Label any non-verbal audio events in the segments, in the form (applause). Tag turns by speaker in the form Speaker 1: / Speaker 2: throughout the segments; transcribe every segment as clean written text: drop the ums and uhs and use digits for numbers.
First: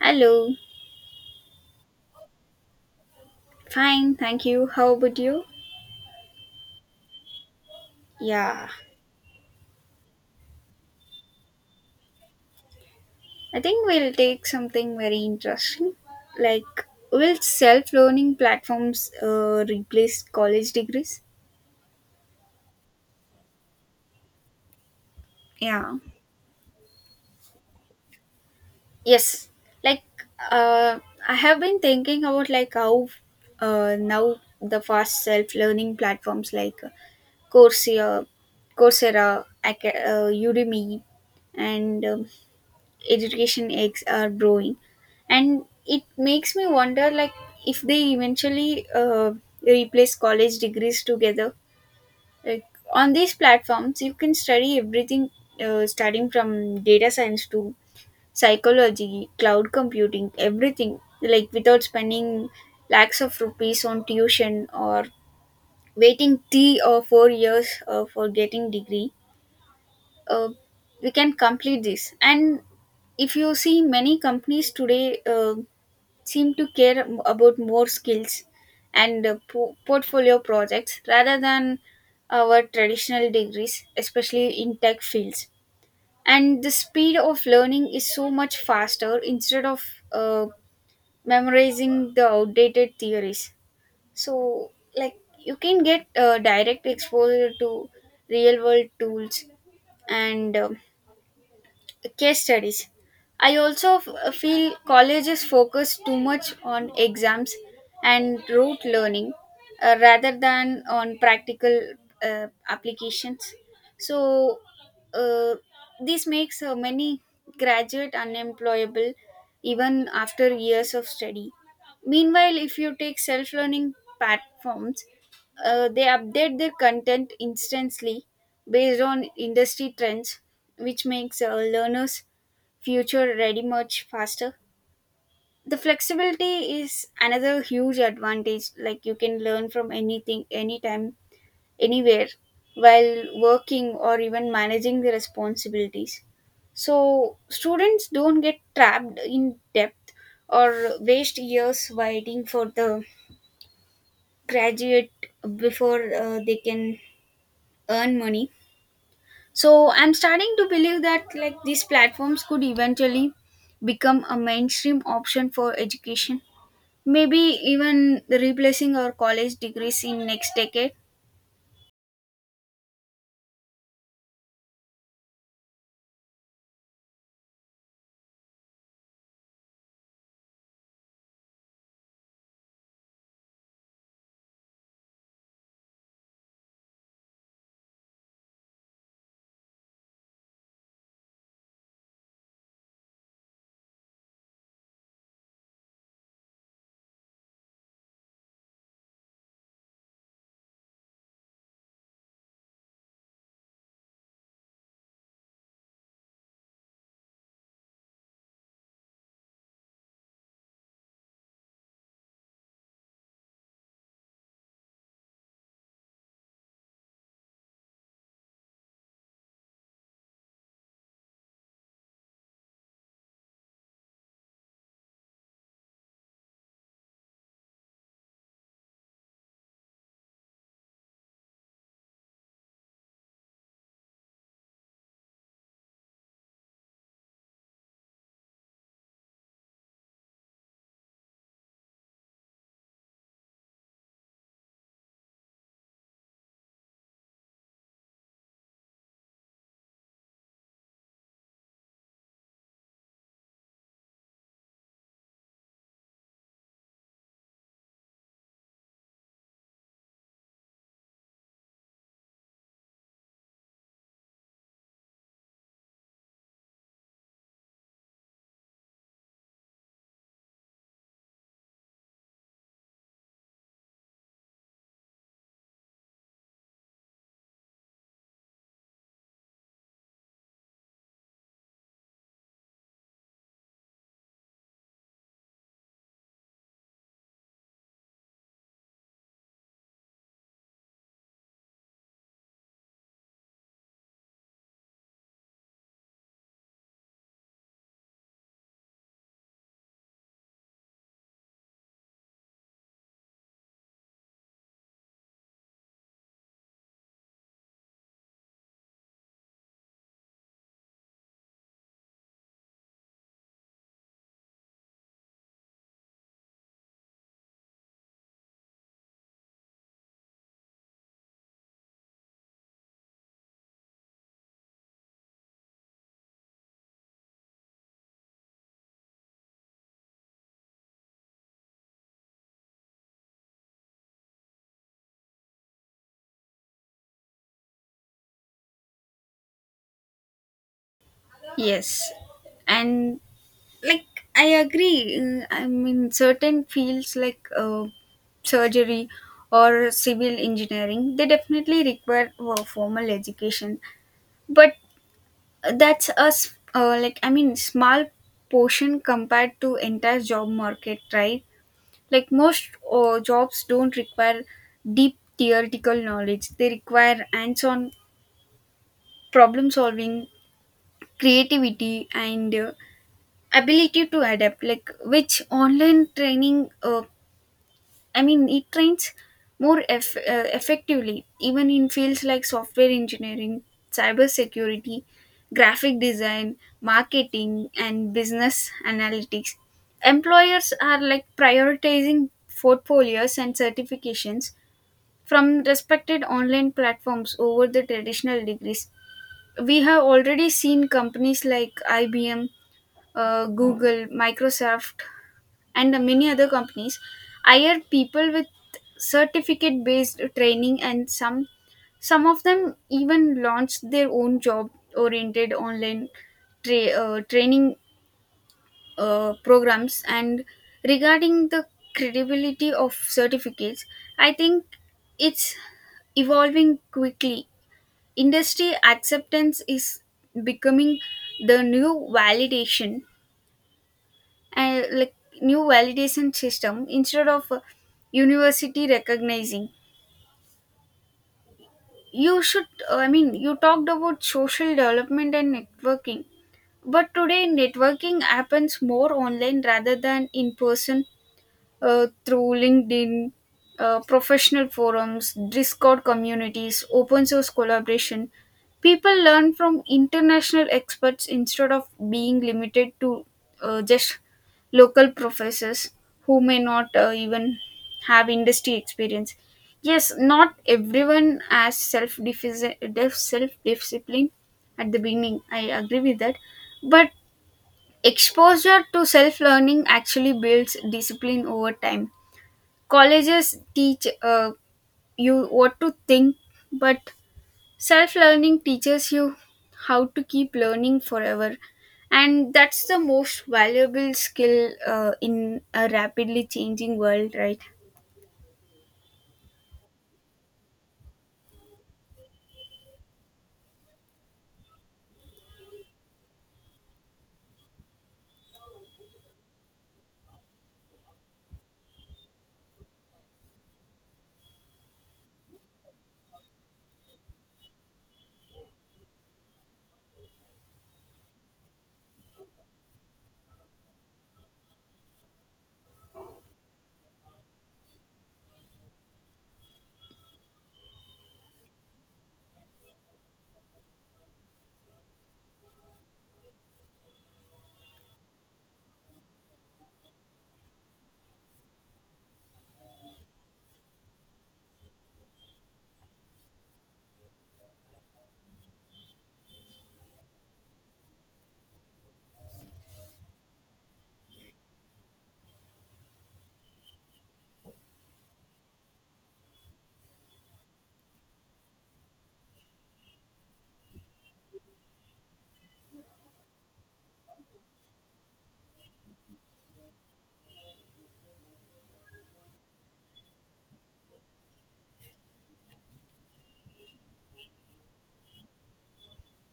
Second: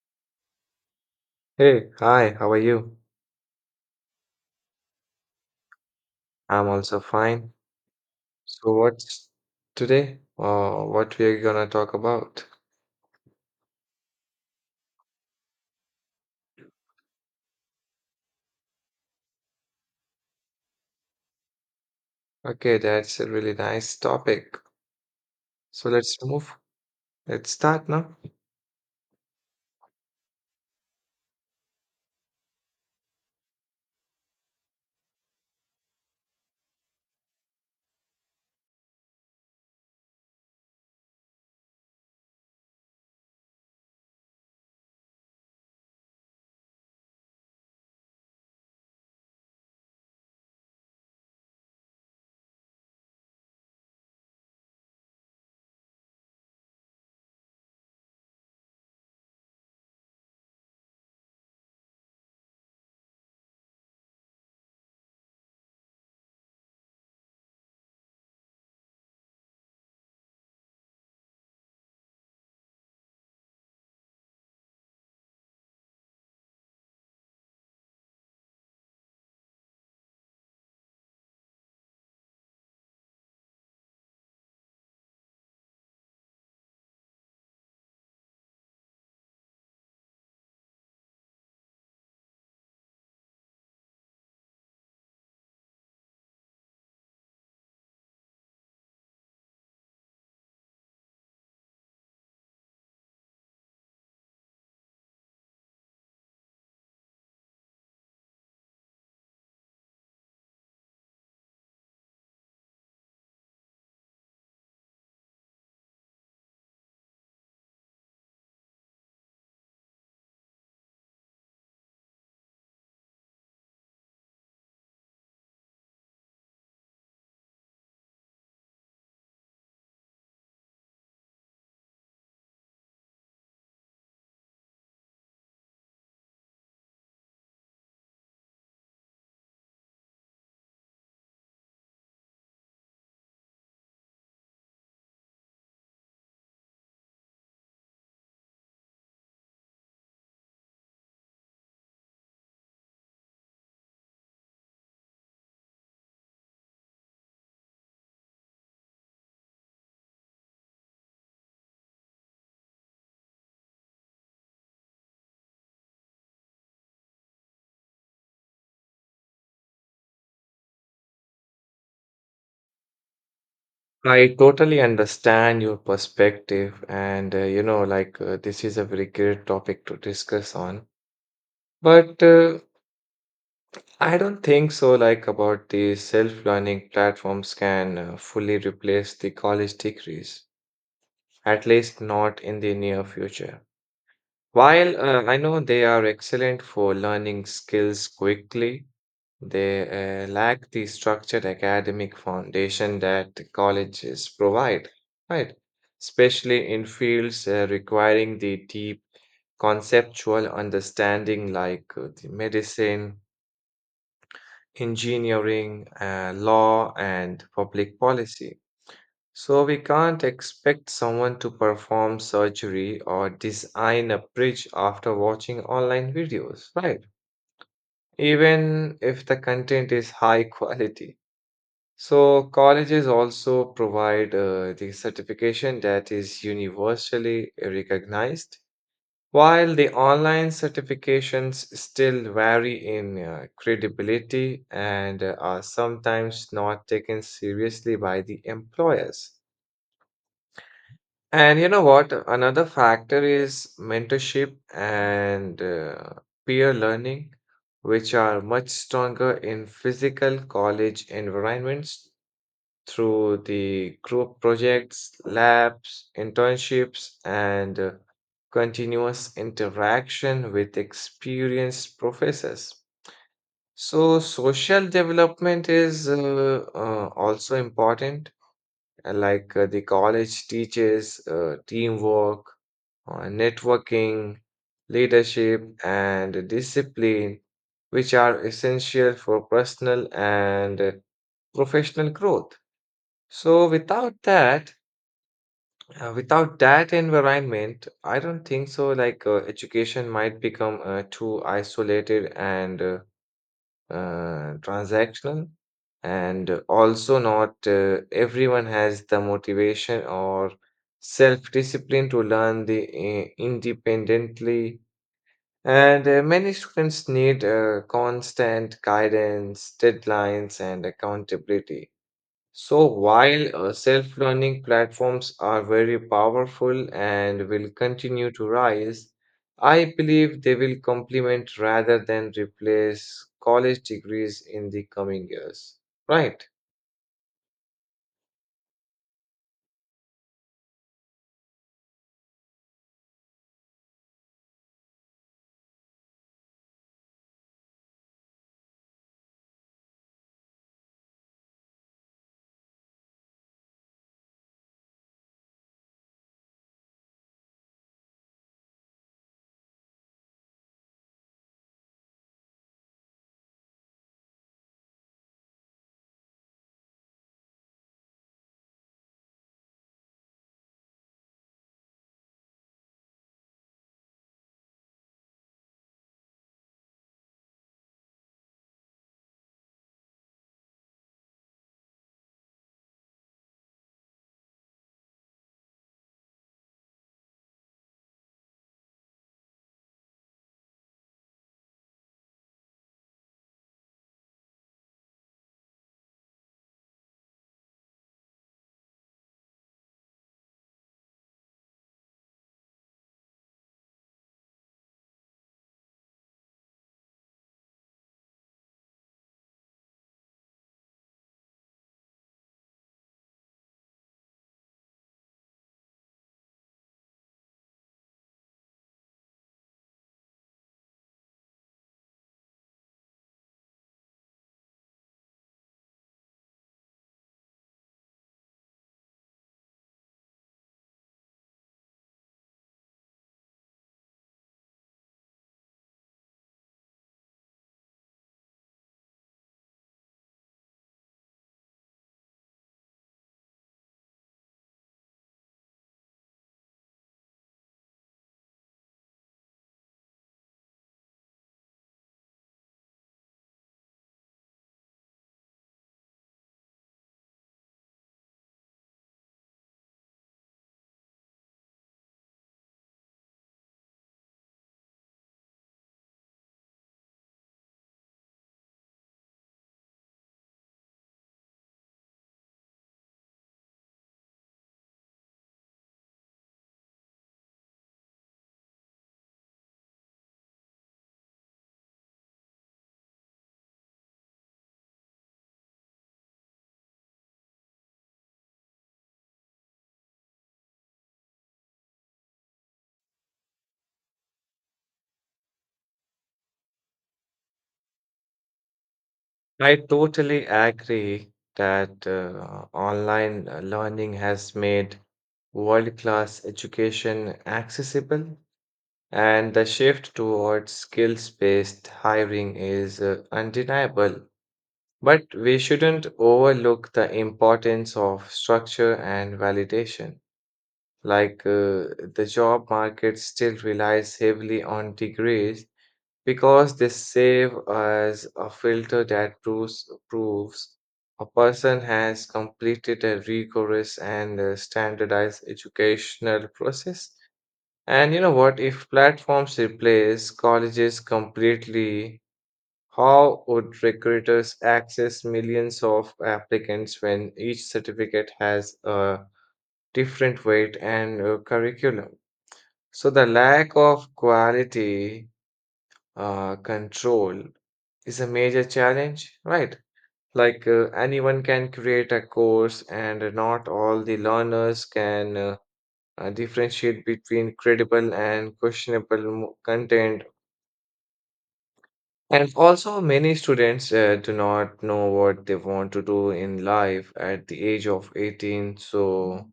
Speaker 1: Hello.
Speaker 2: Hey, hi, how are you?
Speaker 1: Fine, thank you. How about you?
Speaker 2: I'm also fine.
Speaker 1: Yeah.
Speaker 2: So what's today? What we are gonna talk about?
Speaker 1: I think we'll take something very interesting. Like, will self learning platforms replace college degrees?
Speaker 2: Okay, that's a really nice topic. So
Speaker 1: Yeah.
Speaker 2: let's move. Let's start now.
Speaker 1: Yes. Like, uh, I have been thinking about like how now the fast self learning platforms like Coursera, Coursera, Udemy, and education eggs are growing, and it makes me wonder like if they eventually replace college degrees together. Like on these platforms you can study everything, starting from data science to psychology, cloud computing, everything, like without spending lakhs of rupees on tuition or waiting 3 or 4 years for getting degree. uh, we can complete this, and if you see many companies today seem to care about more skills and portfolio projects rather than our traditional degrees, especially in tech fields. And the speed of learning is so much faster instead of uh, memorizing the outdated theories. So, like you can get direct exposure to real world tools and case studies. I also feel colleges focus too much on exams and rote learning, rather than on practical applications. So, uh, this makes many graduate unemployable even after years of study. Meanwhile, if you take self learning platforms, they update their content instantly based on industry trends, which makes learners' future ready much faster. The flexibility is another huge advantage, like you can learn from anything, anytime, anywhere while working or even managing the responsibilities. So, students don't get trapped in depth or waste years waiting for the graduate before they can earn money. So I'm starting to believe that like these platforms could eventually become a mainstream option for education, maybe even replacing our college degrees in next decade.
Speaker 2: I totally understand your perspective, and this is a very great topic to discuss on. But I don't think so. Like about the self-learning platforms can fully replace the college degrees, at least not in the near future. While I know they are excellent for learning skills quickly, they lack the structured academic foundation that the colleges provide, right? Especially in fields requiring the deep conceptual understanding like the medicine, engineering, law, and public policy. So we can't expect someone to perform surgery or design a bridge after watching online videos, right? Even if the content is high (laughs) quality. So colleges also provide the certification that is universally recognized, while the online certifications still vary in credibility and are sometimes not taken seriously by the employers. And you know what? Another factor is mentorship and peer learning, which are much stronger in physical college environments through the group projects, labs, internships, and continuous interaction with experienced professors. So, social development is also important, the college teaches teamwork on networking, leadership, and discipline, which are essential for personal and professional growth. So without that, without that environment, I don't think so. Like education might become too isolated and transactional, and also not everyone has the motivation or self-discipline to learn the independently. And many students need constant guidance, deadlines, and accountability. So, while self learning platforms are very powerful and will continue to rise, I believe they will complement rather than replace college degrees in the coming years. Right.
Speaker 1: Yes. And like I agree. I mean certain fields like surgery or civil engineering, they definitely require formal education, but that's a like I mean small portion compared to entire job market, right? Like most jobs don't require deep theoretical knowledge, they require hands-on problem solving, creativity, and ability to adapt, like which online training I mean, it trains more effectively, even in fields like software engineering, cybersecurity, graphic design, marketing, and business analytics. Employers are like prioritizing portfolios and certifications from respected online platforms over the traditional degrees. We have already seen companies like IBM, Google, Microsoft and the many other companies hire people with certificate based training, and some of them even launch their own job oriented online training programs. And regarding the credibility of certificates, I think it's evolving quickly. Industry acceptance is becoming the new validation, and like new validation system instead of university recognizing. You should I mean, you talked about social development and networking, but today networking happens more online rather than in person, through LinkedIn, professional forums, Discord communities, open source collaboration. People learn from international experts instead of being limited to just local professors who may not even have industry experience. Yes, not everyone has self discipline at the beginning. I agree with that, but exposure to self learning actually builds discipline over time. Colleges teach you what to think, but self learning teaches you how to keep learning forever. And that's the most valuable skill in a rapidly changing world, right?
Speaker 2: I totally agree that online learning has made world class education accessible. And the shift towards skills-based hiring is undeniable. But we shouldn't overlook the importance of structure and validation. Like the job market still relies heavily on degrees because they serve as a filter that proves a person has completed a rigorous and standardized educational process. And you know what? If platforms replace colleges completely, how would recruiters access millions of applicants when each certificate has a different weight and curriculum? So the lack of quality control is a major challenge, right? Like anyone can create a course, and not all the learners can differentiate between credible and questionable content. And also, many students do not know what they want to do in life at the age of 18. So,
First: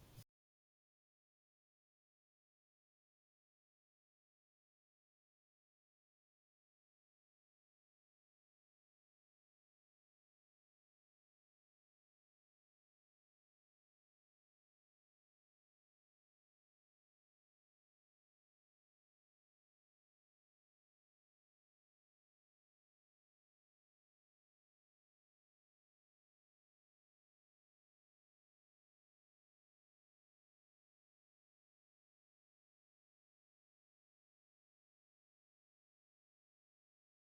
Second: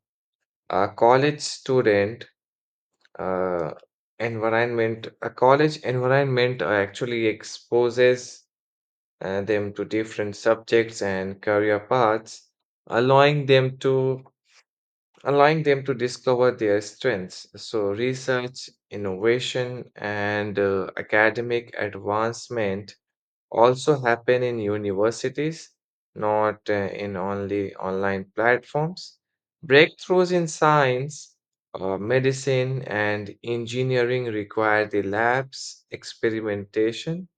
Speaker 2: a college student uh, environment, a college environment actually exposes them to different subjects and career paths, allowing them to allowing them to discover their strengths. So, research, innovation, and academic advancement also happen in universities, not in only online platforms. Breakthroughs in science, medicine, and engineering require the labs, experimentation,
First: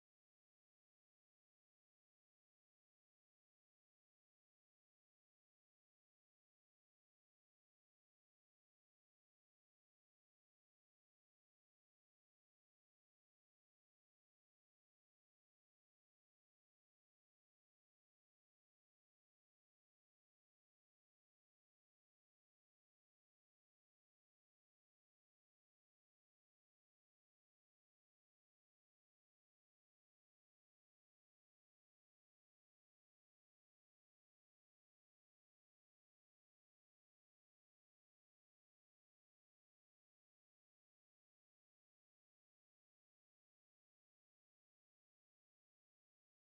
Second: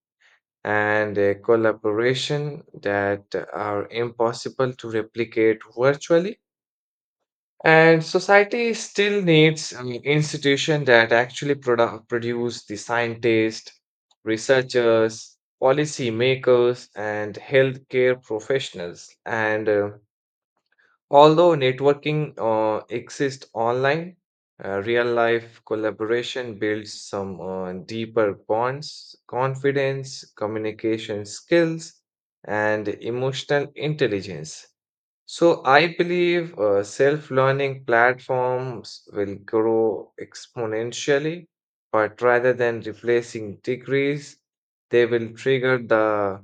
Speaker 2: and collaboration that are impossible to replicate virtually. And society still needs an institution that actually produce the scientists, researchers, policy makers, and healthcare professionals. And although networking exists online, real life collaboration builds some deeper bonds, confidence, communication skills, and emotional intelligence. So I believe self-learning platforms will grow exponentially, but rather than replacing degrees, they will trigger the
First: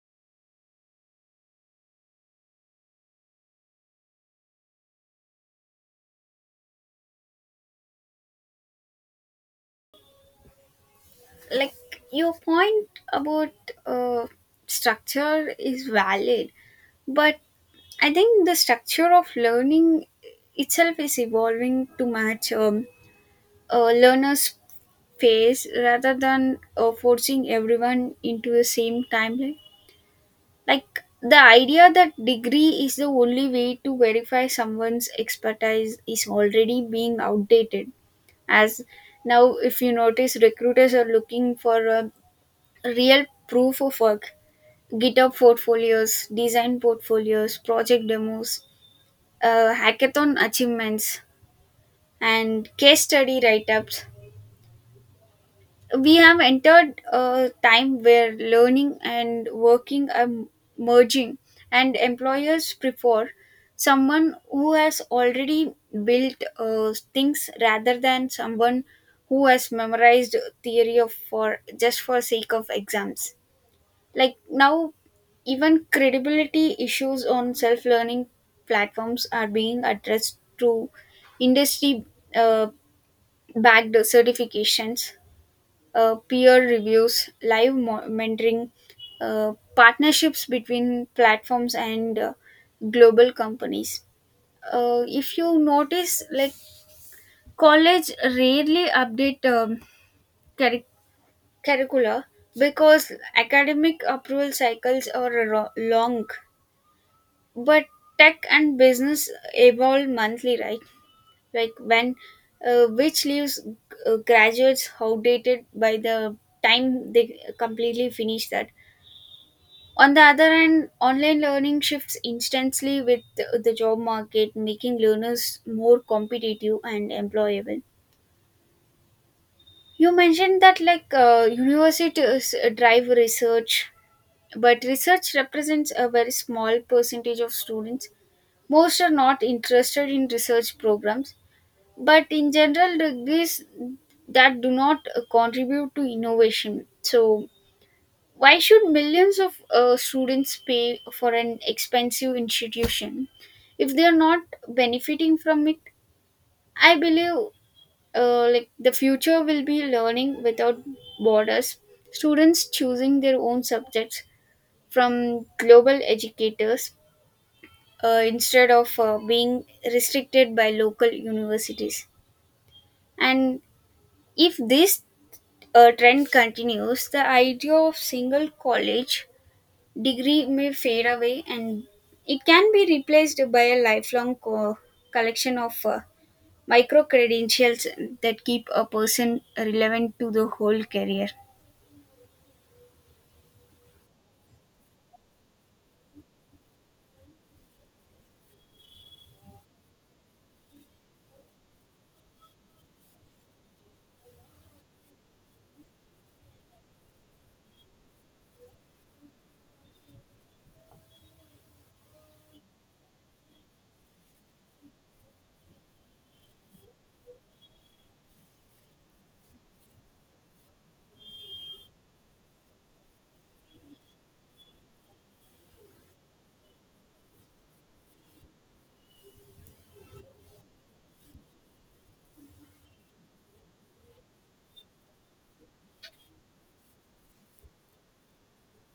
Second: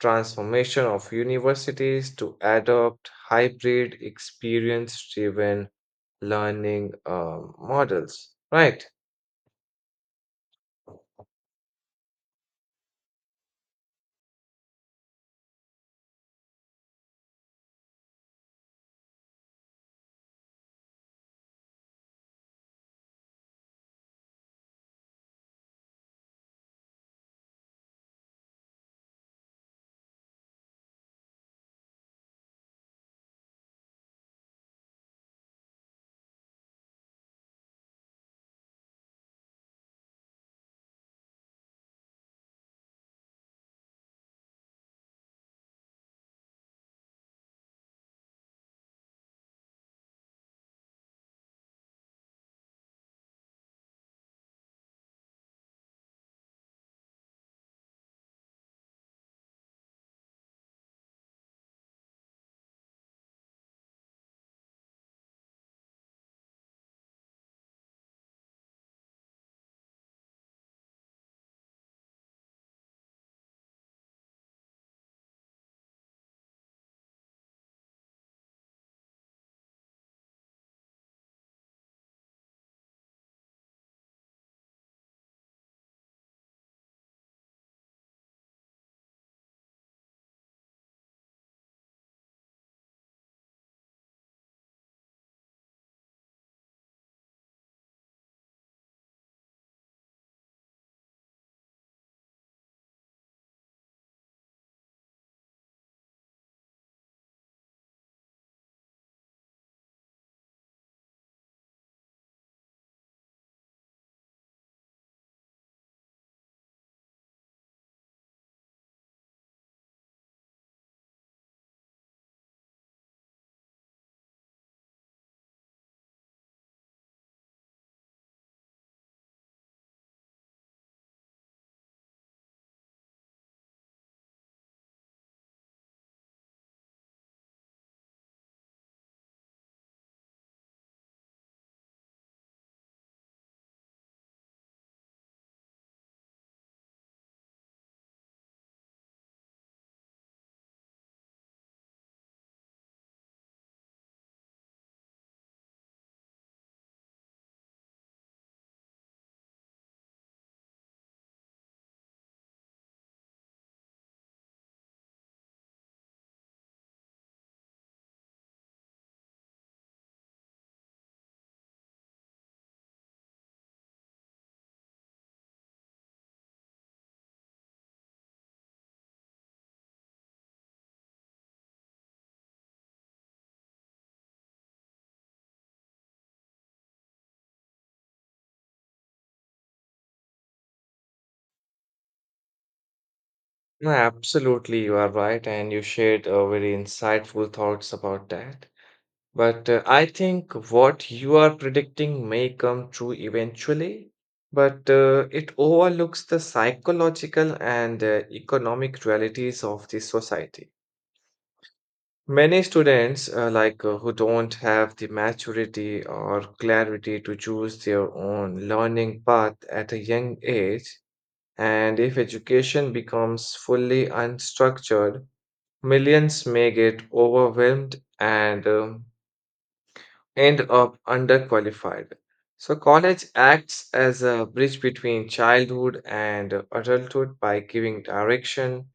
Speaker 2: transformation of universities to adopt hybrid experience-driven learning models. Right?
Speaker 1: Like your point about uh, structure is valid, but I think the structure of learning itself is evolving to match a learner's pace rather than forcing everyone into the same timeline. Like the idea that degree is the only way to verify someone's expertise is already being outdated. As now, if you notice, recruiters are looking for a real proof of work: GitHub portfolios, design portfolios, project demos, hackathon achievements, and case study write ups. We have entered a time where learning and working are merging, and employers prefer someone who has already built things rather than someone who has memorized theory of for just for sake of exams. Like now even credibility issues on self learning platforms are being addressed through industry uh, backed certifications, peer reviews, live mentoring, partnerships between platforms and global companies. If you notice, like college rarely update curri- curricula because academic approval cycles are long, but tech and business evolve monthly, right? Like when which leaves graduates outdated by the time they completely finish that. On the other hand, online learning shifts instantly with the job market, making learners more competitive and employable. You mentioned that like universities drive research, but research represents a very small percentage of students. Most are not interested in research programs, but in general, degrees that do not contribute to innovation. So, why should millions of students pay for an expensive institution if they are not benefiting from it? I believe like the future will be learning without borders, students choosing their own subjects from global educators instead of being restricted by local universities. And if this trend continues, the idea of single college degree may fade away and it can be replaced by a lifelong collection of micro credentials that keep a person relevant to the whole career.
Speaker 2: No, absolutely, you are right, and you shared very insightful thoughts about that. But I think what you are predicting may come true eventually, but it overlooks the psychological and economic realities of the society. Many students who don't have the maturity or clarity to choose their own learning path at a young age, and if education becomes fully unstructured, millions may get overwhelmed and end up underqualified. So, college acts as a bridge between childhood and adulthood by giving direction,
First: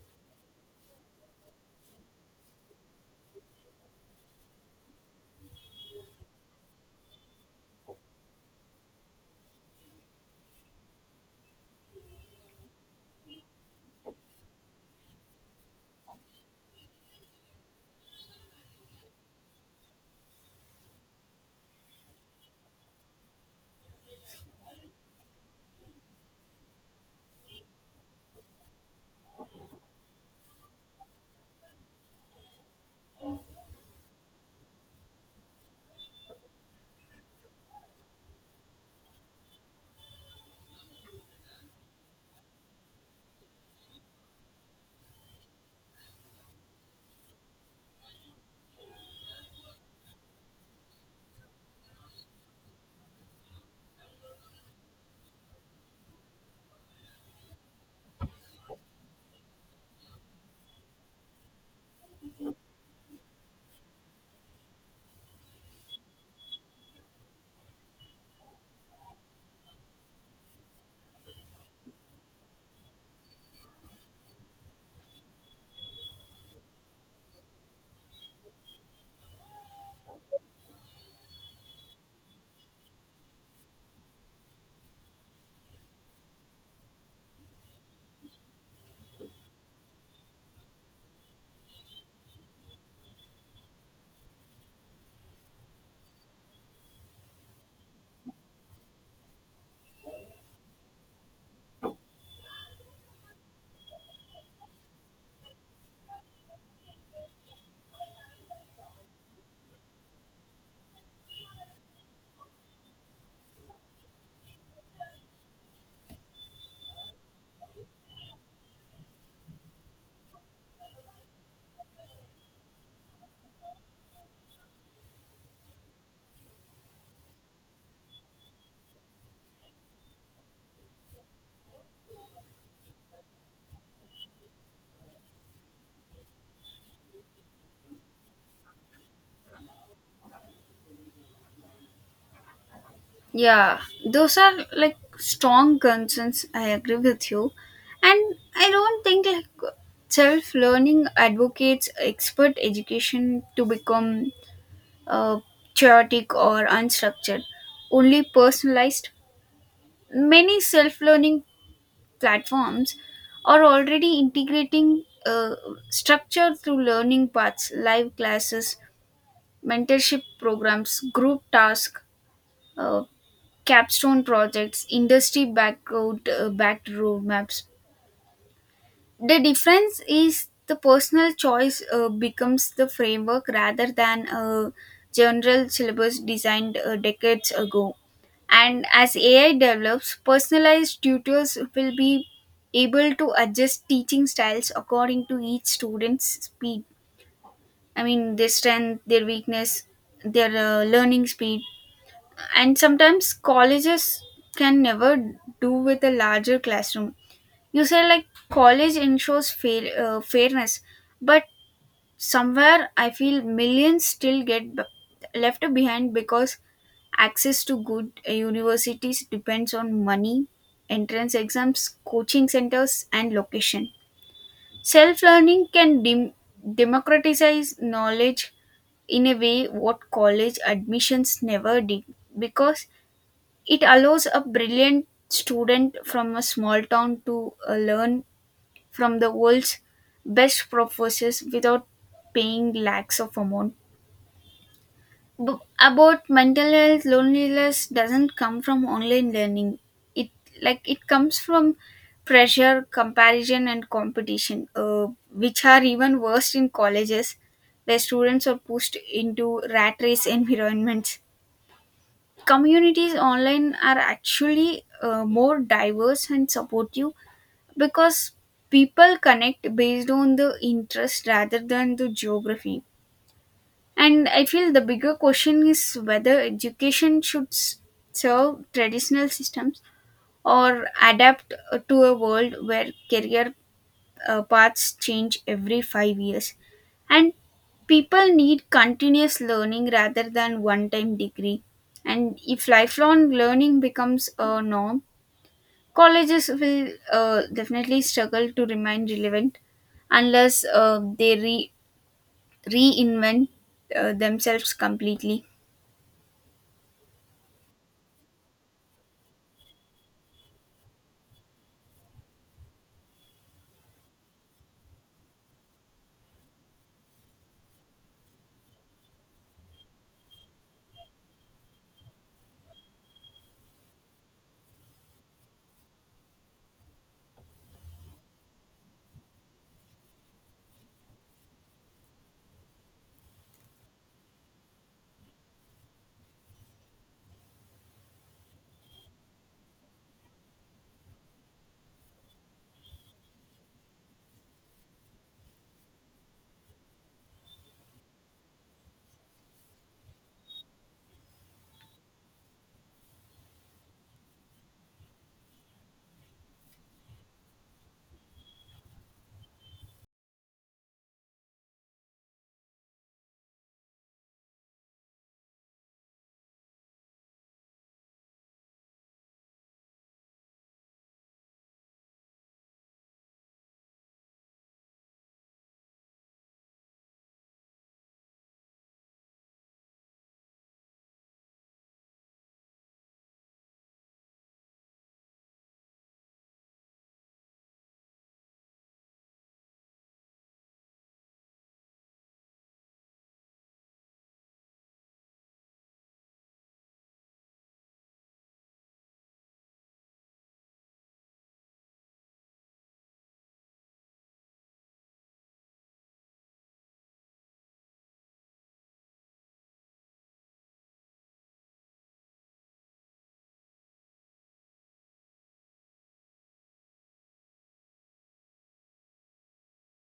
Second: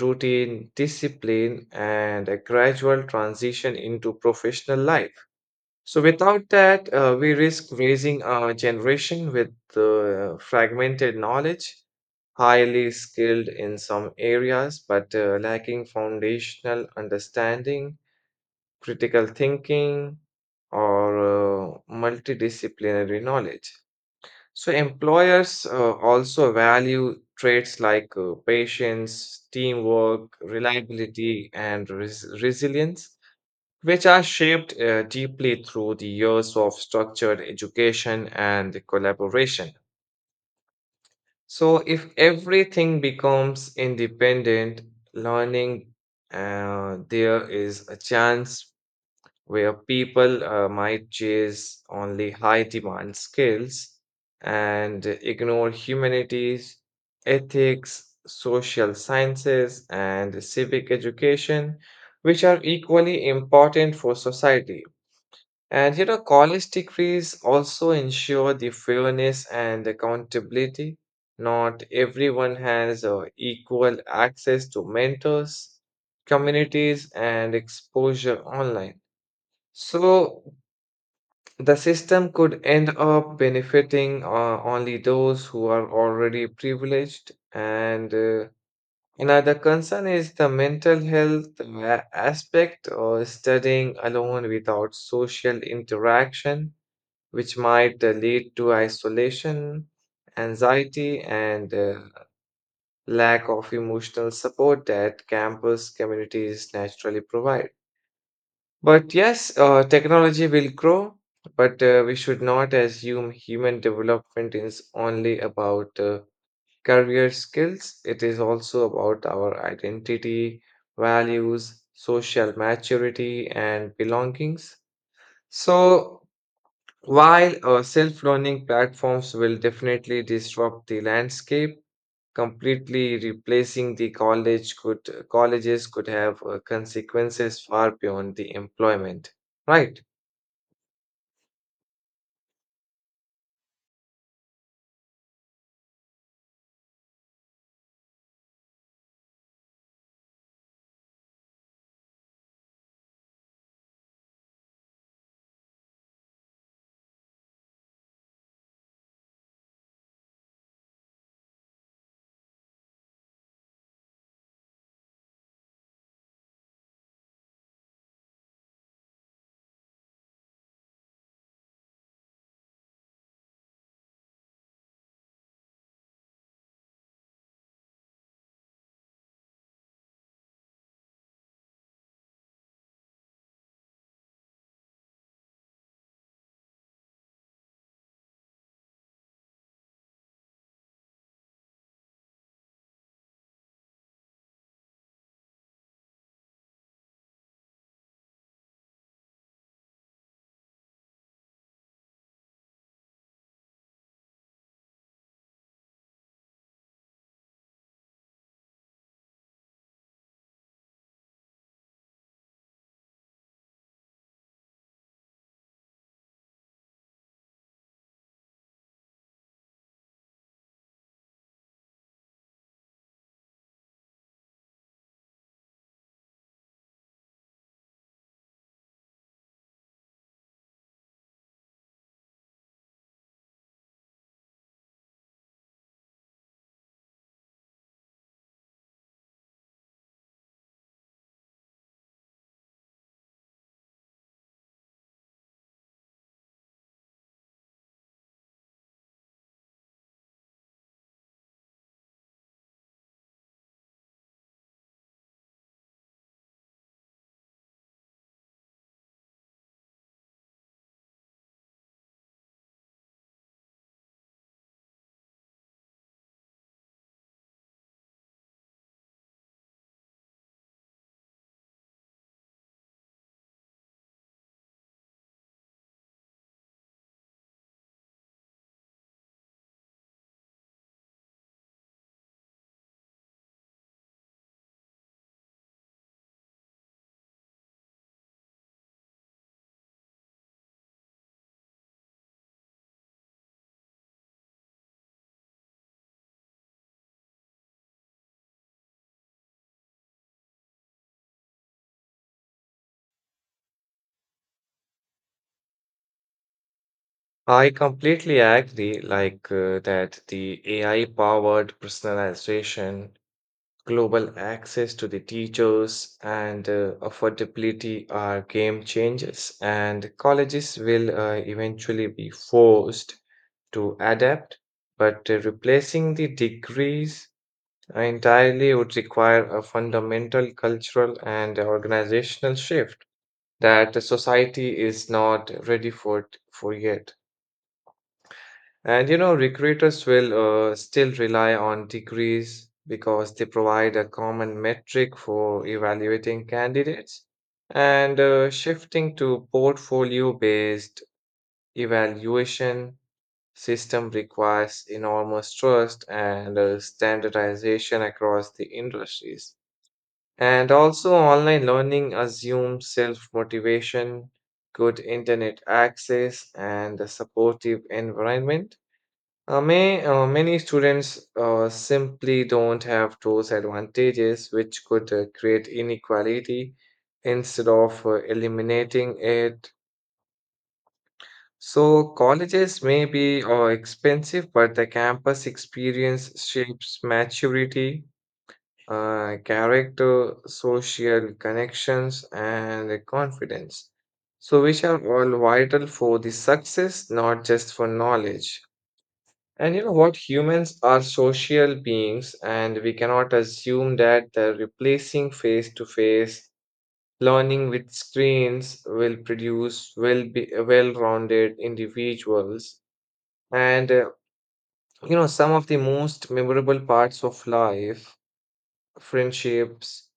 Speaker 2: routine, discipline, and a gradual transition into professional life. So, without that, we risk raising a generation with fragmented knowledge, highly skilled in some areas, but lacking foundational understanding, critical thinking, or multidisciplinary knowledge. So, employers also value traits like patience, teamwork, reliability, and resilience, which are shaped deeply through the years of structured education and collaboration. So, if everything becomes independent learning, there is a chance where people might chase only high demand skills and ignore humanities, ethics, social sciences, and civic education, which are equally important for society. And you know, college degrees also ensure the fairness and accountability. Not everyone has equal access to mentors, communities, and exposure online, so the system could end up benefiting only those who are already privileged. And another concern is the mental health aspect or studying alone without social interaction, which might lead to isolation, anxiety, and lack of emotional support that campus communities naturally provide. But yes, technology will grow, but we should not assume human development is only about career skills. It is also about our identity, values, social maturity, and belongings. So, while self learning platforms will definitely disrupt the landscape, completely replacing the colleges could have consequences far beyond the employment, right?
Speaker 1: Yeah, those are like strong concerns. I agree with you, and I don't think like self learning advocates expert education to become uh, chaotic or unstructured, only personalized. Many self learning platforms are already integrating structure through learning paths, live classes, mentorship programs, group tasks, uh, capstone projects, industry backed roadmaps. The difference is the personal choice becomes the framework rather than a general syllabus designed decades ago. And as AI develops, personalized tutors will be able to adjust teaching styles according to each student's speed. I mean, their strength, their weakness, their learning speed. And sometimes colleges can never do with a larger classroom. You say like college ensures fairness, but somewhere I feel millions still get left behind because access to good universities depends on money, entrance exams, coaching centers, and location. Self learning can democratize knowledge in a way what college admissions never did, because it allows a brilliant student from a small town to learn from the world's best professors without paying lakhs of amount. B- about mental health, loneliness doesn't come from online learning. It like it comes from pressure, comparison, and competition, which are even worse in colleges where students are pushed into rat race (laughs) environments. Communities online are actually more diverse and supportive because people connect based on the interest rather than the geography. And I feel the bigger question is whether education should serve traditional systems or adapt to a world where career paths change every 5 years. And people need continuous learning rather than one time degree. And if lifelong learning becomes a norm, colleges will definitely struggle to remain relevant unless they reinvent themselves completely.
Speaker 2: I completely agree, like that the AI-powered personalization, global access to the teachers, and affordability are game changers, and colleges will eventually be forced to adapt, but replacing the degrees entirely would require a fundamental cultural and organizational shift that the society is not ready for yet. And you know, recruiters will still rely on degrees because they provide a common metric for evaluating candidates. And shifting to portfolio-based evaluation system requires enormous trust and standardization across the industries. And also, online learning assumes self-motivation, good internet access, and a supportive environment. Many students simply don't have those advantages, which could create inequality instead of eliminating it. So, colleges may be expensive, but the campus experience shapes maturity, character, social connections, and confidence. So, which are all vital for the success, not just for knowledge. And you know what? Humans are social beings, and we cannot assume that the replacing face to face learning with screens will produce well rounded individuals. And you know, some of the most memorable parts of life, friendships,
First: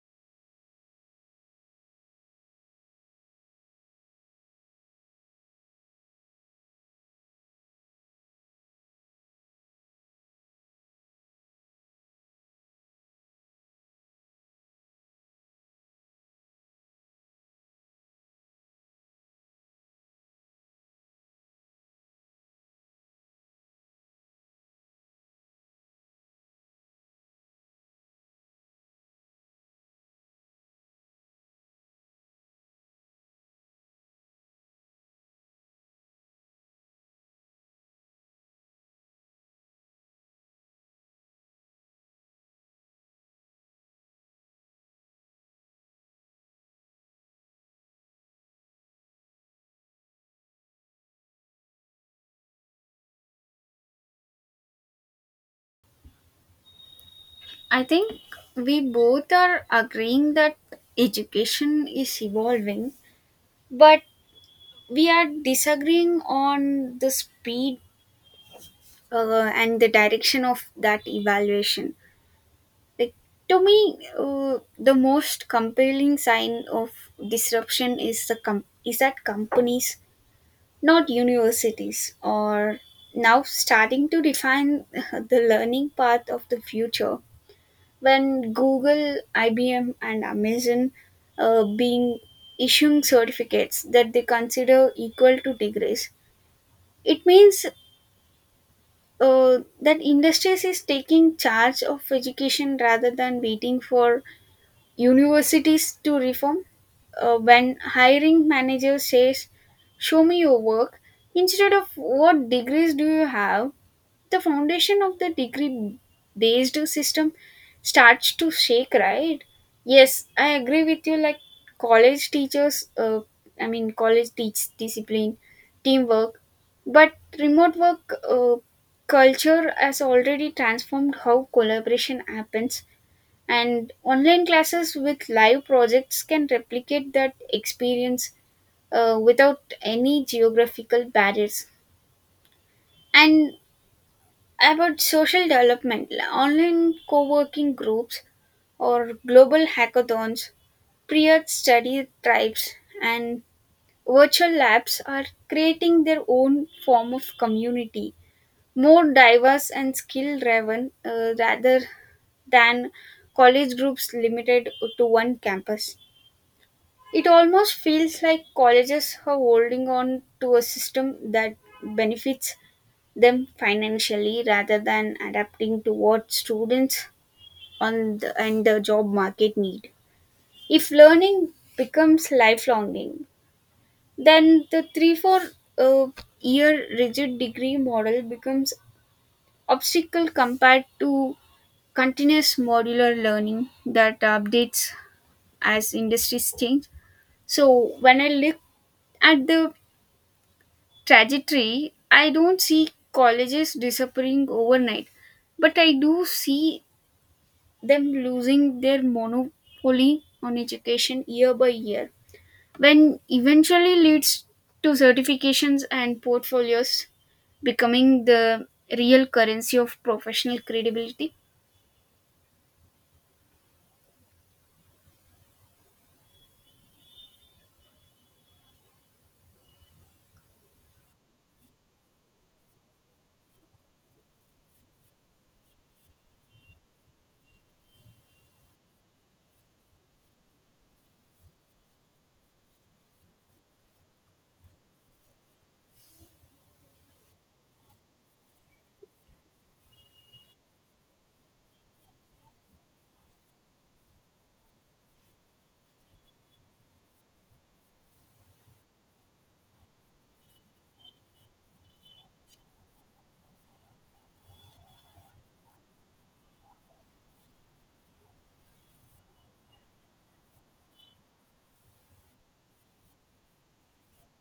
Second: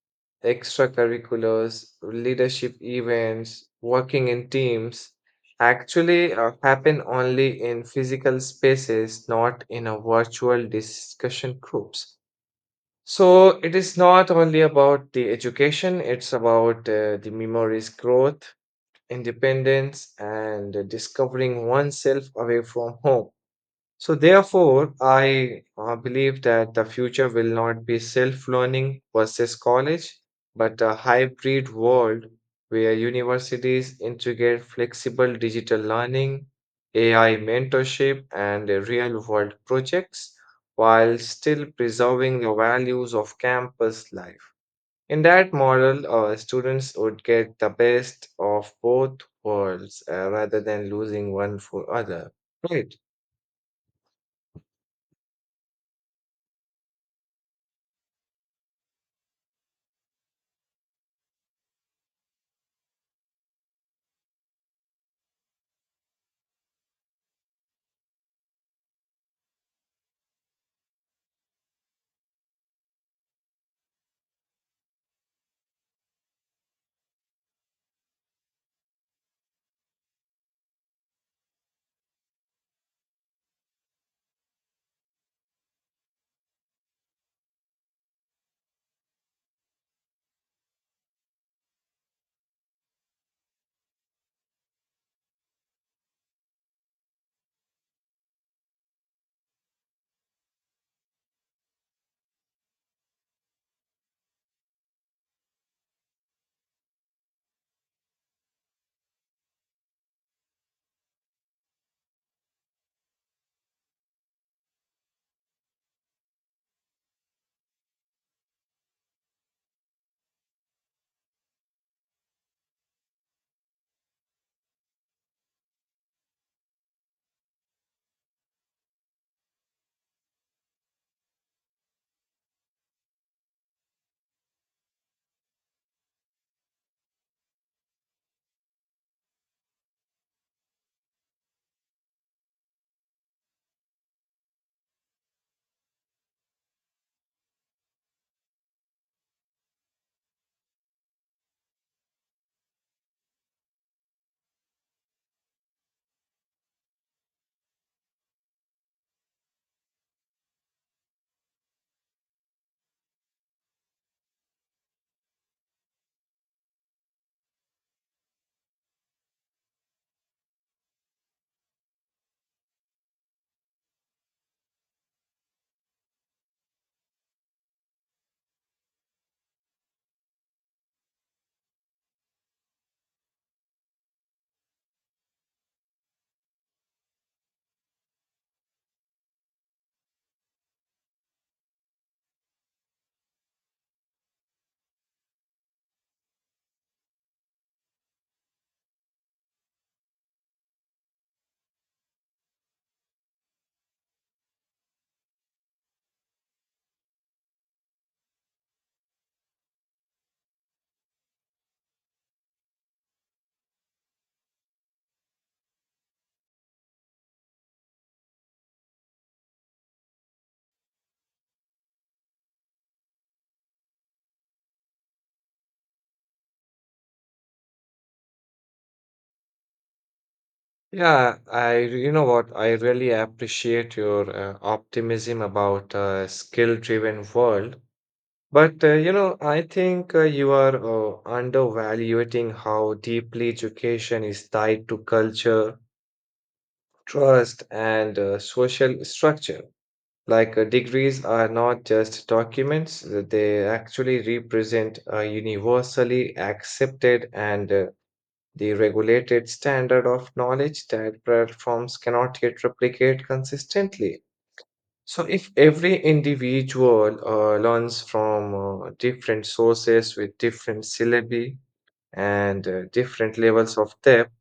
Speaker 2: extracurriculars, leadership events, working in teams, actually happen only in physical spaces, not in a virtual discussion groups. So it is not only about the education, it's about the memories growth, independence, and discovering oneself away from home. So, therefore, I believe that the future will not be self learning versus college, but a hybrid world where universities integrate flexible digital learning, AI mentorship, and real world projects while still preserving the values of campus life. In that model, students would get the best of both worlds rather than losing one for other. Right.
Speaker 1: I think we both are agreeing that education is evolving, but we are disagreeing on the speed and the direction of that evaluation. Like to me, the most compelling sign of disruption is is that companies, not universities, are now starting to define (laughs) the learning path of the future. When Google, IBM and Amazon being issuing certificates that they consider equal to degrees, it means that industries is taking charge of education rather than waiting for universities to reform. When hiring manager says, "Show me your work," instead of "What degrees do you have," the foundation of the degree-based system starts to shake. Right? Yes, I agree with you. Like college teachers, uh, I mean, college teach discipline, teamwork, but remote work. Culture has already transformed how collaboration happens, and online classes with live projects can replicate that experience without any geographical barriers. And about social development, like online co-working groups or global hackathons, peer study tribes, and virtual labs are creating their own form of community, more diverse and skill driven rather than college groups limited to one campus. It almost feels like colleges are holding on to a system that benefits them financially rather than adapting to what students on and the job market need. If learning becomes lifelonging, then the 3 4 uh, year rigid degree model becomes obstacle compared to continuous modular learning that updates as industries change. So when I look at the trajectory, I don't see colleges disappearing overnight, but I do see them losing their monopoly on education year by year, when eventually leads to certifications and portfolios becoming the real currency of professional credibility.
Speaker 2: Yeah, I you know what? I really appreciate your optimism about a skill-driven world. But you know, I think you are undervaluating how deeply education is tied to culture, trust, and social structure. Like degrees are not just documents; they actually represent a universally accepted and the regulated standard of knowledge that platforms cannot yet replicate consistently. So, if every individual learns from different sources with different syllabi and different levels of depth,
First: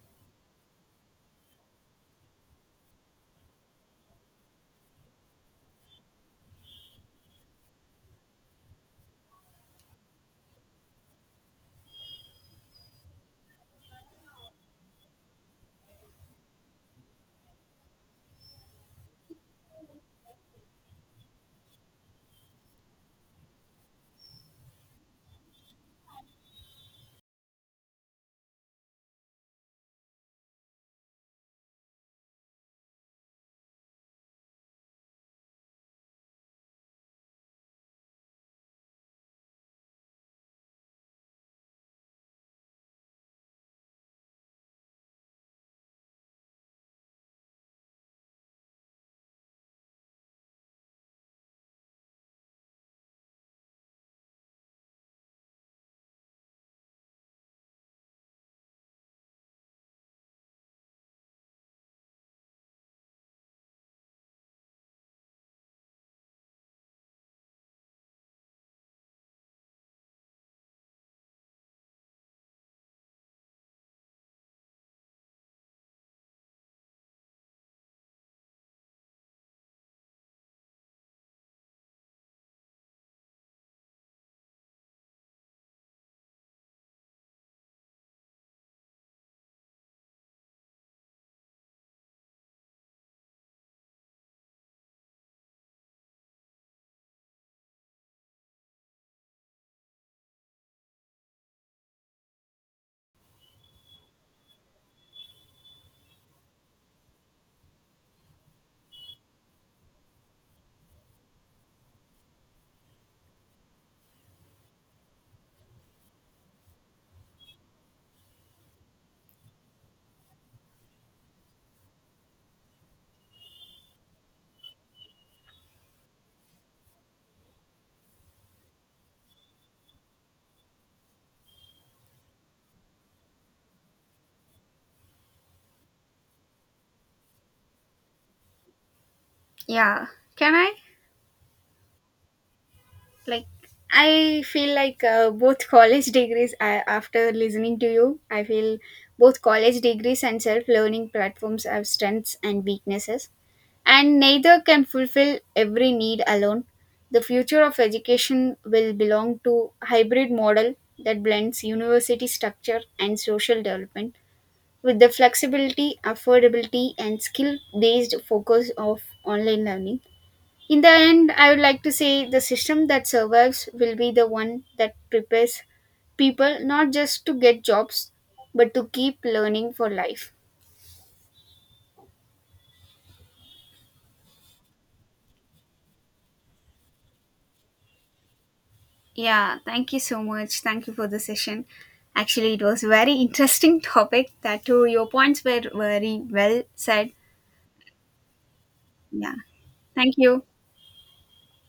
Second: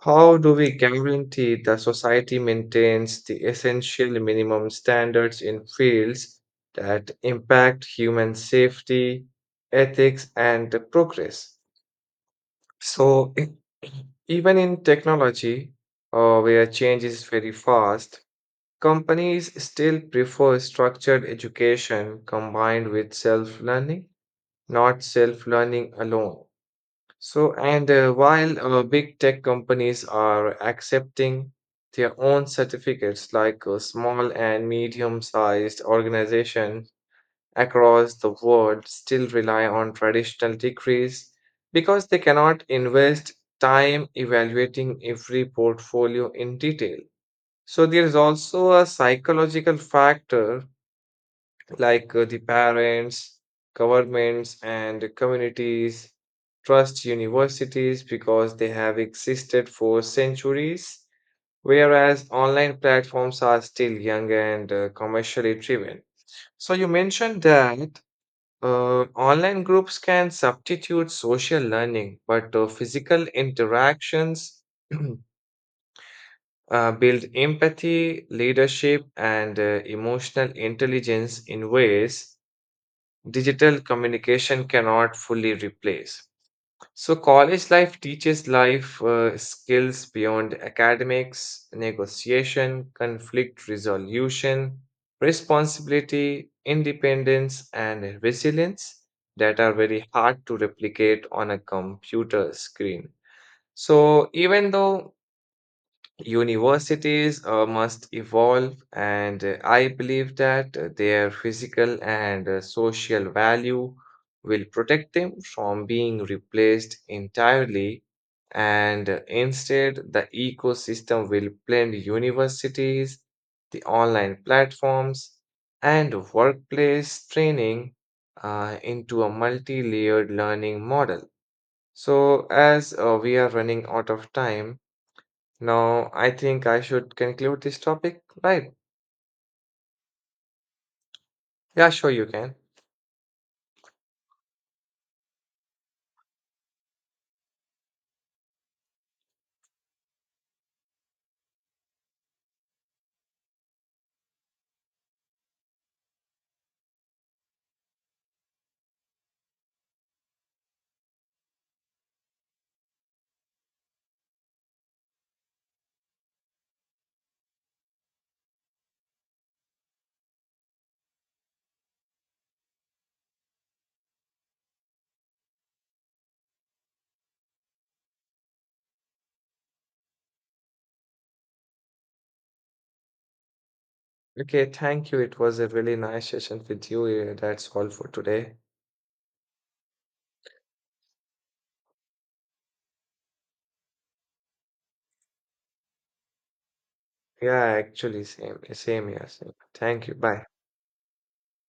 Speaker 2: how do we guarantee the society maintains the essential minimum standards in fields that impact human safety, ethics, and progress? So even in technology, where change is very fast, companies still prefer structured education combined with self-learning, not self-learning alone. So, and while big tech companies are accepting their own certificates, like a small and medium-sized organization across the world still rely on traditional degrees because they cannot invest time evaluating every portfolio in detail. So, there is also a psychological factor like the parents, governments, and communities trust universities because they have existed for centuries, whereas online platforms are still young and commercially driven. So, you mentioned that online groups can substitute social learning, but physical interactions (clears throat) build empathy, leadership, and emotional intelligence in ways digital communication cannot fully replace. So, college life teaches life skills beyond academics, negotiation, conflict resolution, responsibility, independence, and resilience that are very hard to replicate on a computer screen. So, even though universities must evolve, and I believe that their physical and social value will protect them from being replaced entirely. And instead, the ecosystem will blend universities, the online platforms, and workplace training into a multi layered learning model. So, as we are running out of time, now, I think I should conclude this topic, right?
Speaker 1: Yeah, can I?
Speaker 2: Yeah, sure, you can.
Speaker 1: like I feel like both college degrees I, after listening to you I feel both college degrees and self-learning platforms have strengths and weaknesses, and neither can fulfill every need alone. The future of education will belong to hybrid model that blends university structure and social development with the flexibility, affordability and skill based focus of online learning. In the end, I would like to say the system that survives will be the one that prepares people not just to get jobs, but to keep learning for life.
Speaker 2: Okay, thank you. It was a really nice session with you. Yeah, that's all for today.
Speaker 1: Yeah, thank you so much. Thank you for the session. Actually, it was very interesting (laughs) topic. That too, your points were very well said.
Speaker 2: Yeah, actually, same here.
Speaker 1: Yeah,
Speaker 2: Same. Thank
Speaker 1: thank
Speaker 2: you.
Speaker 1: you.
Speaker 2: Bye.